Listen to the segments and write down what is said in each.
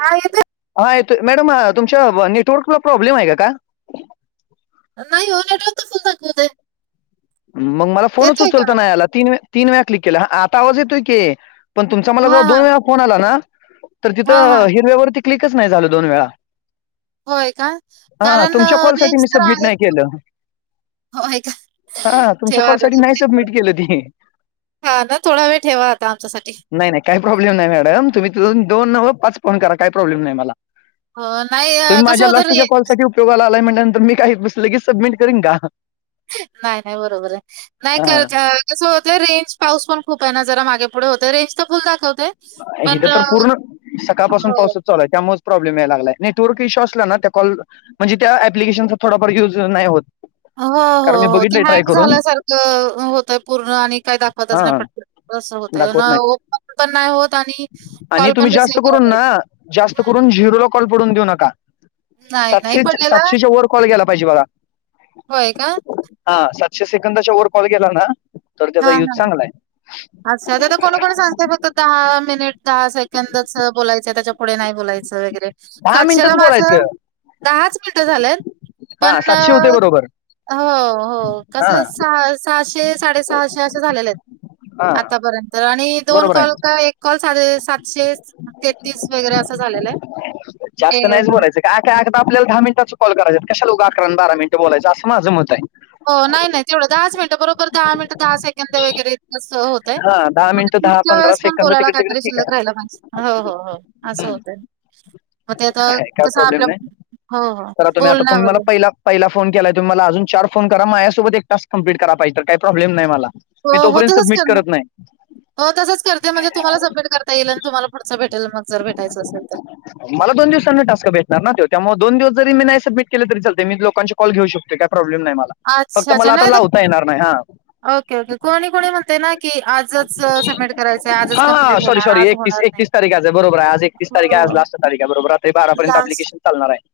हा येतोय. हा येतोय मॅडम तुमच्या नेटवर्कला प्रॉब्लेम आहे का? नाही [inaudible] मग मला फोनच येतोय का? उचलता नाही आला, तीन -तीन वेळा क्लिक केला आता आवाज येतोय की. पण तुमचा मला जवा हां, दोन हां. वेळा फोन आला ना, तर हां, तिथं हां. हिरव्या वरती क्लिकच नाही झालं दोन वेळा. होय का हा कारण तुमच्या कॉलसाठी रेंज मी तर सबमिट आहे नाही केलं होय का? [inaudible] हा तुमच्या कॉलसाठी नाही सबमिट केलं ती हा थोडा वेळ ठेवा आता आमच्यासाठी. नाही नाही काही प्रॉब्लेम नाही मॅडम तुम्ही तो दोन नव्ह पाच फोन करा काही प्रॉब्लेम नाही मला. हो, नाही अ, तुम्ही कसं माझ्या होतं रे लास्टच्या कॉल साठी उपयोगाला आलाय मी काही लगीच सबमिट करीन का? नाही नाही बरोबर आहे, नाही हा [unintelligible] कसं होतय रेंज पाऊस पण खूप आहे ना जरा मागे पुढे होतय रेंज तर फुल दाखवतेय. येथे तर पुर्ण सकाळ पासून पाऊस हो. चालू हाय. त्यामुळे प्रॉब्लेम यायलागलाय नेटवर्क इशू असला ना त्या कॉल म्हणजे त्या एप्लीकेशन चा थोडाफार युज नाही होत. हो, कारण हो, हो ते बघितलंय ट्राय हँग करून झाल्यासारखं होतय पूर्ण आणि काय दाखवतच हा नाही पण. कस होत आहे दाखवत ना नाही ओपन पण नाही होत आणि आणि कॉल पण तुम्ही जास्त रिसीव्ह करता येत करून ना, जास्त करून झिरोला कॉल पडून देऊ नका. नाही, नाही सातशे पडलेला? सातशेच्या वर कॉल गेला पाहिजे बघा. होय का. हा सातशे सेकंदाच्या वर कॉल गेला ना तर त्याचा हां, युज हां. चांगलाय. अच्छा! तर आता कोणी कोणी सांगतय फक्त दहा मिनिट दहा सेकंदच बोलायचंय त्याच्या पुढे नाही बोलायचं वगैरे. दहा सातशेला मिनिटच माझ बोलायचं दहाच मिनीट झालंयत पण हा सातशे होते बरोबर हो हो हा कसं सहा -सहाशे साडेसहाशे अस झालेले आहेत. हा आतापर्यंत आणि दोन बरोबर कॉल आहे का एक कॉल साडे सातशे तेहतीस वगैरे असं झालेलं आहे. जास्त ते नाहीच बोलायचं का एकदा आपल्याला दहा मिनटाच कॉल करायचं कशाला उगाच अकरा बारा मिनिट बोलायचं अस माझं मत आहे. हो नाही नाही तेवढं दहाच मिनिटं, बरोबर दहा मिनटं दहा सेकंड वगैरे इतकसं होतय. हा दहा मग मिनिटं दहा पुढच्या पंधरा वेळेस पण सेकंद बोलायला तिकडे तिकडे काहीतरी ठीक आहे शिल्लक राहायला हो हो हो असं होतय. मग ते आता आहे, काय कस प्रॉब्लेम आपलं, नाही हो हो तर तुम्ही आता तुम्ही बोलण्यावर मला वैगैरे. पहिला पहिला फोन केलाय तुम्ही मला अजून चार फोन करा माझ्यासोबत एक टास्क कम्प्लीट करा काही प्रॉब्लेम नाही मला. मी हो हो तोपर्यंत तसंच सबमिट कर ना, करत नाही हो तसंच करते म्हणजे तुम्हांला सबमिट करता येईल आणि तुम्हांला पुढचं भेटेल मग जर भेटायचं असेल तर. मला दोन दिवसांना टास्क भेटणार ना तो, त्यामुळे दोन दिवस जरी मी नाही सबमिट केले तरी चालते मी लोकां कॉल घेऊ शकतोय काय प्रॉब्लेम नाही मला फक्त अच्छा, अच्छा. मला, आता नाही तर लावता येणार नाही हा. ओके, ओके कोणी, कोणी म्हणते ना की आजच सबमिट करायचंय आजच कम्प्लीट होणार, आज होणार नाही. तीस तारीख आहे बरोबर आहे. आज एकतीस तारीख आज हो. लास्ट तारीख हाय बरोबर. रात्री बारापर्यंत लास्ट अप्लिकेशन चालणार आहे.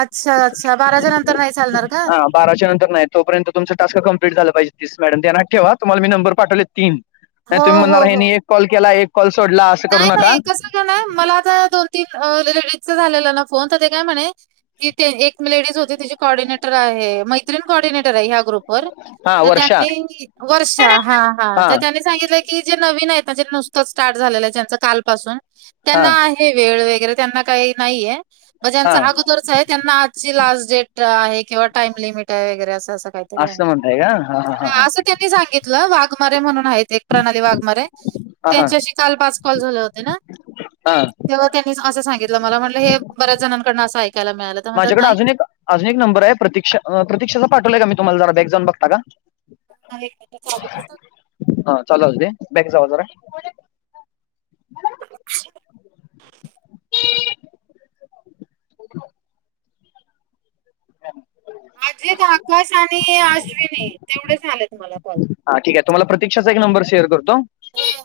अच्छा, अच्छा. नंतर नाही चालणार का? हा बाराच्या नंतर नाही तोपर्यंत तुमचं टास्क कप्लीट झाले पाहिजे तीस मॅडम ध्यानात ठेवा तुम्हांला मी नंबर पाठवलेत तीन नाही हो, तुम्ही हो, म्हणणार हो. ह्यांनी एक कॉल केला एक कॉल सोडला असं करू नाही, नका. कसं नाही मला आता दोन तीन लेडीजचा झालेला ना फोन तर ते काय म्हणे ती एक लेडीज होती तिची कॉर्डिनेटर आहे मै त्रीण कॉर्डिंनेटर आहे ह्या ग्रुप वर. हा वर्षा त्यांनी वर्षा हा हा सांगितला आहे की जे नवीन आहेत ज्याचं नुस्तच स्टार्ट झालय कालपासून हा त्याना वेळ वगैरे त्यांना काही नाहीये, म्हणजे हा ज्याचं आहे त्यांना आजची लास्ट डेट आहे किंवा टाईम लिमिट आहे वगैरे असं काही तरी आहे. हा असं त्यांनी सांग वाघमारे म्हणून आहेत. एक प्रणाली वाघमारे हा हा त्यांच्याशी काल पाच कॉल झाले होते ना? हा तेव्हा त्यांनी असं सांगितलं मला. मला म्हटलं हे बऱ्याच जणांकडनं असं ऐकायला मिळालं. तर म्हणतात माझ्याकडे नाही अजून एक, अजून एक नंबर आहे प्रतीक्षा प्रतीक्षां पाठवलंलाय का मी तुम्हाला जरा बॅक जाऊन बघता का. आहे की [unintelligible] हा चालु असूदे, बॅक जावा जरा. [inaudible] अजित, आकाश आणि अश्विनी तेवढे झाले त मला कॉल. हा ठीक आहे, तुम्हाला एक प्रतीक्षाचा एक नंबर शेअर करतो. हे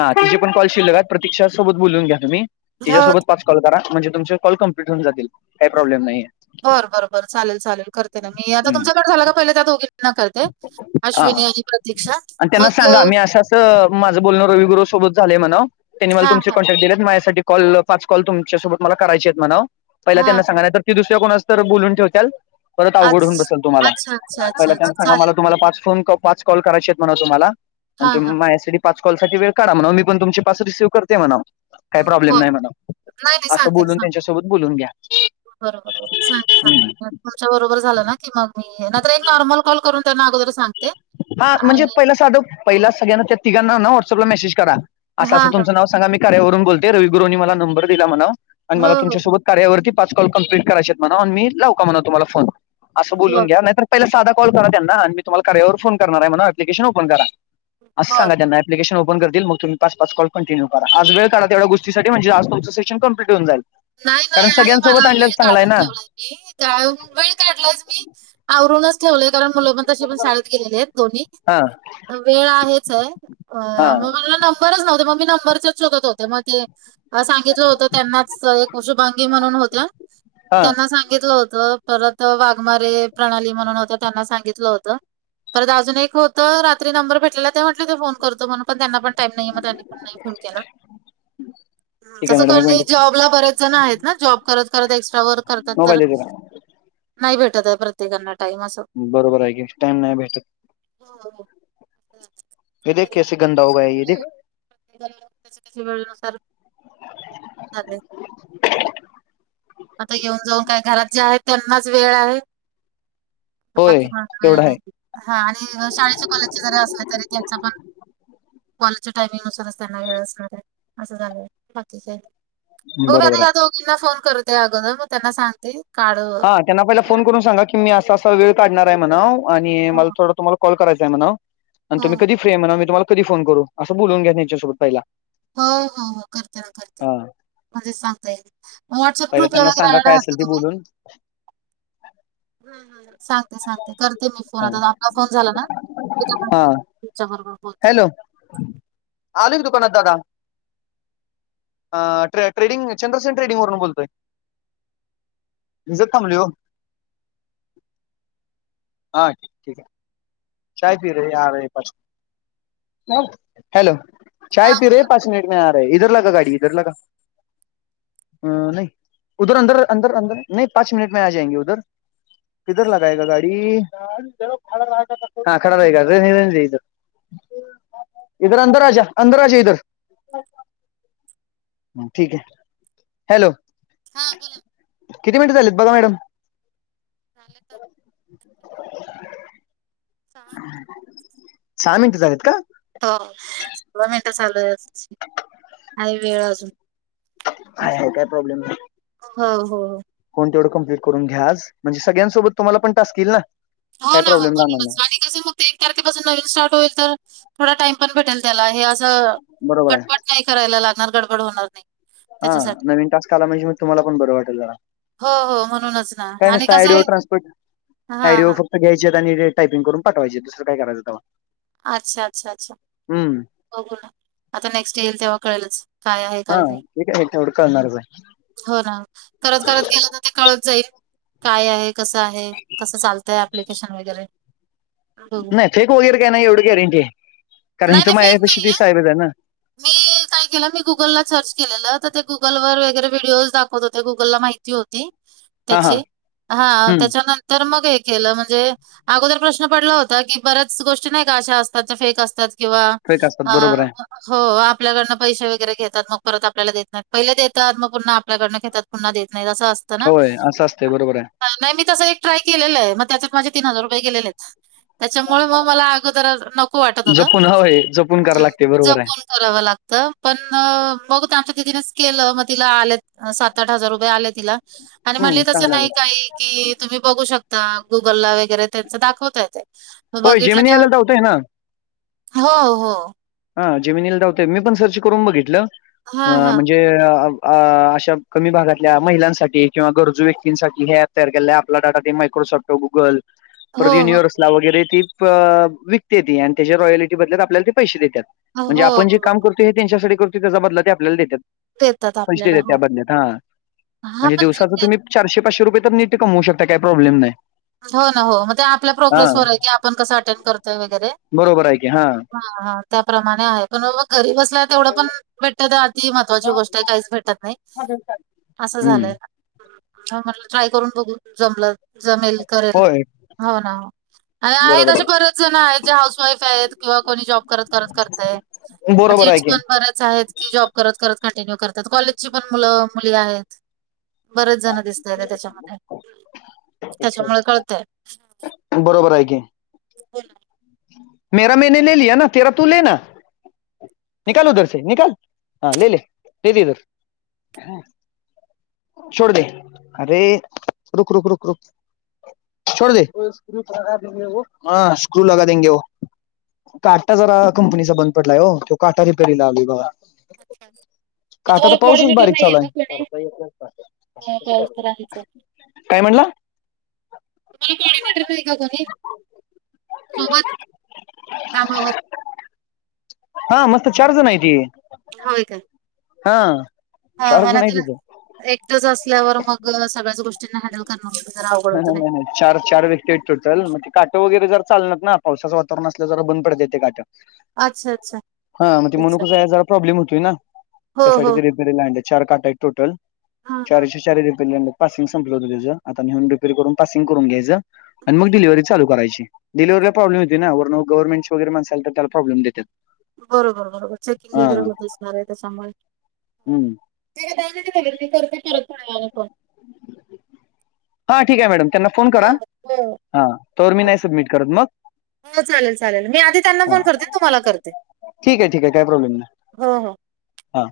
हा जे पण कॉल शिल्लक आहेत प्रतीक्षासोबत बोलून घ्या तुम्ही हो तिच्यासोबत पाच काॅल करा म्हणजे तुमचे कॉल कमप्लीट होऊन जातील. काही प्रॉब्लेम नाही बर बरं बर चालेल चालेल करते ना मी आता हम्म. तुमच्या कट झााला का, पहिले त्या दोघी हा अश्विनी आणि प्रति आणि त्यांना सांगा मी असं त असं माझं बोलण रविगुरू सोबत झाले म्हणावं त्यांनी मला हा तुमचे हा कॉन्टॅक्ट दिलेत माझ्यासाठी कॉल, पाच कॉल तुमच्यासोबत मला करायचे आहेत म्हणाव. पहिला हा त्यांना हा सांगा नाहीतर की दुसऱ्या कोणा तर बोलून ठेवत्याल, परत अवघड आज होऊन बसेल तुम्हाला. अच्छा अच्छा अच्छा अच्छा सांगा मला चालेल तुम्हाला पाच फोन पाच कॉल करायचे आहेत म्हणाव तुम्हाला हा हा तुम्ही माझ्यासाठी पाच कॉल साठी वेळ काढा म्हणावं मी पण तुम पाच रिसिव करते म्हणावं. काही प्रॉब्लेम बर नाही म्हणावं नाही असं बोलून त्यांच्यासोबत बोलून घ्या. बर बर, सांग सांगते च्या बरोबर झाला ना की मग मी, नाही तर एक नॉर्मल कॉल करून त्यांना अगोदर सांग. हा म्हणजे पहिला साधव पहिला सगळ्यांना त्या तिघांना नाव ना व्हॉट्सअपला मेसेज करा हां, असं, असं हां. तुमचं नाव सांगा मी कार्यावरून बोलते रविगुरंनी मला नंबर दिला म्हणाव आणि हो, मला हो, तुमच्यासोबत कार्या वरती पाच कॉल कमप्लीट करायचेत म्हणाव आणि मी लाव का म्हणा तुम्हाला फोन?, असं बोलून हो. घ्या नाही तर पहिला साधा कॉल करा त्यांना आणि मी तुम्हाला कार्यावर फोन करणार आहे म्हणा ऍप्लिकेशन ओपन करा असं बरं, सांगा बरं. त्यांना ऍप्लिकेशन ओपन करतील मग तम्ही पाच पाच कॉल कंटिन्यु करा आज वेळ काढा तेवढ्या गोष्टी साठी म्हणजेज तुमचं सेशन कम्लिट होऊन जाईल नाही कारण नाही आहे मला सगळ्यांसोबत वेळ आणलेलं चांगलं आहे काढून ना ठेवलाय काय वेळ काढलायच मी आवरूनच ठेवलं कारण मुलं पण तशी पण शाळेत गेलेली आहेत दोन्ही हा वेळ आहेचे हा मग मला नंबरच नव्हते मग मी नंबरचेच शोधत होते मग ते सांगितलं होत त्यांनाच एक शुभांगी म्हणून होत्या हा त्यांना सांगितलं होत परत वाघमारे प्रणाली म्हणून होत्या त्यांना सांगितलं होतं परत अजून एक होतं रात्री नंबर भेटलेला ते म्हटले ते फोन करतो म्हणून पण त्यांना पण टाईम नाही म्हणाले मग त्यांनी नाही फोन केला ठीक आहे तसं मॅडम कॉल एक मी मिनिट जॉबला बरेच जण आहेत ना जॉब करत करत एक्स्ट्रा वर्क करतात मोबाईल तर देते का नाही भेटत आहे प्रत्येकांना टाईम असं बरोबर आहे की टाइम नाही भेटत हो हो हम्म ये देख कसे गंदा होगा ये देख तिच्या तिच्या वेळे नुसार [inaudible] आता येऊन जाऊन काय घरात जे त्यांनाच वेळ आहे होय बाकी म वेळ तेवढा नाही आहे हा आणि शाळेचे कॉलेजचे जरी असले तरी त्यांचा पण कॉलेजच्या टाइमिंग नुसारच त्यांना वेळ असणार आहे असं झालंय बाकी नाही उद्या बरोबर या आहे दोघींना फोन करते अगोदर मग त्यांना सांगते काढ हा त्यांना पहिला फोन करून सांगा की मी असा अस वेळ काढणार आहे म्हणा आणि मला थोडा तुम्हाला कॉल करायचां आहे म्हणाव आणि हो तुम्ही कधी फ्री म्हणाव मी तुम्हाला कधी करू असं बोलून घ्या त्यांच्यासोबत पहिला हो हो हो करते ना करते हा म्हणजे सांगता येईल मग व्हॉट्सअप पहिला ग्रुप त्यांना वगैरे सांगा ॲड काय आहात असेल का ते तुम्ही बोलून हां हां हा सांगते सांगते करते मी फोन हा. आता आपला फोन झाला ना हा तिच्याबरोबर तिच्याबरोबर हॅलो आलोय की दुकानात दादा अ ट्रेडिंग ट्रेडिंग चंद्रसेन ट्रेडिंग वरून बोलतोय भिजत थांबलोय हो हां ठिक हाय चाय पी रहे आ रहे पाच मिनट हॅलो चाय हां, पी बोला. रहे पाच मिनट आ रहे इधर लगा गाडी इधर लगा अ नही उधर अंदर अंदर अंदर नही पाच मिनट मे आ जायंगे उधर किधर लगायेगा गाडी हा खडा रहेगा रहने रहणे दे इधर इधर अंदर आ जा अंदर आ जा इधर ठीक हॅलो हां बोला. किती मिनटं झालेत बघा मॅडम झाले तर सहा सहा मिनटं झालेत का हो सोळा मिनटं चालूयच हाय वेळ अजून हाय हाय काय प्रॉब्लेम नाही हो हो हो फोन तेवढं कंप्लीट करून घ्या आज म्हणजे सगळ्यांसोबत तुम्हाला पण टास्क येईल ना हो काय ना हो प्रॉब्लेम राहणार म्हणूनच नाही आणि तसं मग ते एक तारखेपासून नवीन स्टार्ट होईल तर थोडं टाईम पण भेटंल त्याला हे असं बरोबर तरं आहे पटांपट नाहीं करांयला लागणारं गडबंड होणारं नाहीं हां नवीन टास्कं आंला म्हणजे मंग तुम्हांला पणं बरं वाटलं जरां हो हो म्हणूंनचं नां आणि कसं हांय ट्रान्सपोर्ट हां आयडिओ हां फक्त घ्यायचे आणि टायपिंग करूंन पाठवांयचे दुसरंय करायचं तवां अच्छा अच्छा अच्छा हम्मं आंता नेक्स्ट येईल तेव्हां कळेलचं हां ते कायं तेव्हढं कळणांरचं हांय हो नां करतं करतं गेलो तरं ते कळतं जाईल कायं आहे कसं आहे कसं चालतंय ऍप्लिकेशन वैगरें नाहीं फेक वगैरें कांहीं नाहीं एवढं गॅरंटी आहे कारणं हिथ माझ्यांपाशी ते साहेबांचं आहे नां मिल्क नाहीं केलं मी गुंगल लां सर्च केलेलं तरं ते गुंगलवरं वगैरें व्हिडिओज दाखवतं होते गुंगललां माहिती होती हम्मं त्यांची हां त्यांच्यानंतर मंग हे केलं म्हणजे अगोदर प्रश्न पडलां होतां की बऱ्यांच गोष्टी नाहीं कां अशां असतांत जे फेक असतांत किंवा फेक असतात आं बरोबर आहे हो आपल्यांकडनं पैसे वगैरें घेतांत मंग परंत आपल्यांला देतं नाहींत पहिले देतांत मंग पुन्हां आपल्याकडनं घेतांत पुन्हां देतं नाहींत असं असतं होयं असं असतयं बरोबर हांय नाहीं मी तसं एक ट्राय केलेलं मंग तेच्यांत माझे तीनं हजांर रुपये गलेलेत त्यांच्यामुळे मंग अगोदरचं मलां नको वाटत होतं. जपूंन व्हयं जपूंन हां. करां लागतयं बरोबर हांय जपून करावं लागतं पणं बघूं त्यांच्या दीदींच केलं मंग तिला आलेत सात आंठ हजांर रुपये आले तिलां आणि म्हणले हम्म तसं चांगलं आहे नाहीं कांहीं कि तुंम्ही बघूं शकतां गुंगल लां वगैरें त्यांच दाखवतांय ते होय बघितलं जेमिनी याला तरं धावतोय हो हो हां जमिनीला दांवता येतं नाहीं मी पणं सर्च करूंन बघितलं हां, हां. म्हणजे अं अं अशां कमी भागांतल्या महिलांसाठी किंवा गरजूं व्यक्तींसाठी हे ऍप तयार केले आहे आपलां डाटां ते मायक्रोसॉफ्ट गुंगल हो, परंत हो. युनिव्हर्सला वगैरें ती प विकत्यांती आणि त्यांच्या रॉयलिटी बदल्यांत आपल्यांला ते पैसे देत्यांत हो, म्हणजे आपणं जे हो. कामं करतो ते त्यांच्यासाठी करतोय त्यांचा बंदला ते आपल्यांला देत्यांत देतात पैसे आपल्याला. देतांत हो. त्यां बद्ल्यांत हां हां, म्हणजे पण ठीक दिवसाचं आहे. तुंम्ही चारशे पाचे रुपये तरं नीटं कमऊं शकतांय कायं प्रॉब्लेम नाहीं हो नां हो मंग ते आपल्या प्रोग्रेस वरं आहे की आपणं कसं अटेंड करतोय वगैरें बरोबर आहे की हां हां हां त्यांप्रमाणे आहे पणं एवढं घरी बसल्यां तेवढं पणं भेटतं तरं अति महत्त्वांची गोष्टं आहे कांहींच भेटतं नाहीं असं हम्म झालंय हं म्हटलं ट्राय करूंन बघूं जमलं जमेल करेल होय हो नां हो आणि आहेतं बरोबर असे बरेचं जणं आहेतं जे हाऊंस वाईफ आहेतं किंवा कोणी जॉब करतं करतं करतंय आहे. बरोबर आहे जेंट्स की पणं बरेचं आहेतं की जॉब करतं करतं कंटिन्यूं करतांत कॉलेजंची पणं मुलं मुली आहेतं बरेचं जणं दिसतंयेतं त्यांच्यामध्ये त्यांच्यामुळे कळतंय बरोबर आहे की बोलां मेरा मैने ले लिया ना तेरा तू ले ना, निकल उधर से निकल हा ले ले भेज इधर, छोड दे अरे रुक रुक रुक रुक, छोड दे हा वो स्क्रू लगा देंगे वो, काटा जरा कंपनीचा बंद पडलाय ओ तो काटा रिपेरिला आलोय बघा. अच्छा मग काटा तुम्हाला तर पाऊसच कॉर्डिनेटर बारीक नाही आहे चालू का कोणी, नाही आहे आधीचा, काय म्हणला तुम्हाला कॉर्डिनेटर नाही का कोणी सोबत, कामावर, हा मस्त चार जण आहेती. होय काय, हा चार जण आहेत तिथ, एकटच असल्यावर मग सगळ्याच गोष्टींना हँडल करण मग जरा आवघड हा, होत हा, नाय. नाही नाही चार चार व्यक्ती आहेत टोटल मग ते काटं वगैरे जरा चालनात ना पावसाचं वातावरण असलं जरा बंद पडत्यात तेे काटं, अच्छा, अच्छा, हा म ते मनुक अच्छा. जाळाय जरा प्रॉब्लेम होतोय ना हो, त्यासाठी हो. दिलेत. रिपेरीला आणलेत चार काट आहेत टोटल हां, हां. चारच्या चार रिपेरीला आणलीत पासिंग संपलं होत त्याच आता नेऊन रिपे, रिपेर करून पासिंग करून घ्यायचं आणि मग डिलीवरी चालू करायची. डीलेवरिला प्रॉब्लेम येतोय ना वरन गव्हर्नमेंटची वगैेरे माणस आली तर त्याला प्रॉब्लेम देत्यात. बरोबर बरोबर चेकिंग वगैरे होत असणार आहे त्याच्यामुळे, हम्म. तयारी मी करते त्याला थोड्या वेळाने फोन, हा ठीक आहे मॅडम. त्यांना फोन करा हो, हो, हा तोवर मी हो. नाही सबमिट करत मग, हो चालेल चालेल मी आधी त्यांना हा फोन करते न तुम्हाला करते ठीक आहे ठीक आहे काय प्रॉब्लेम नाही हो हो, हा,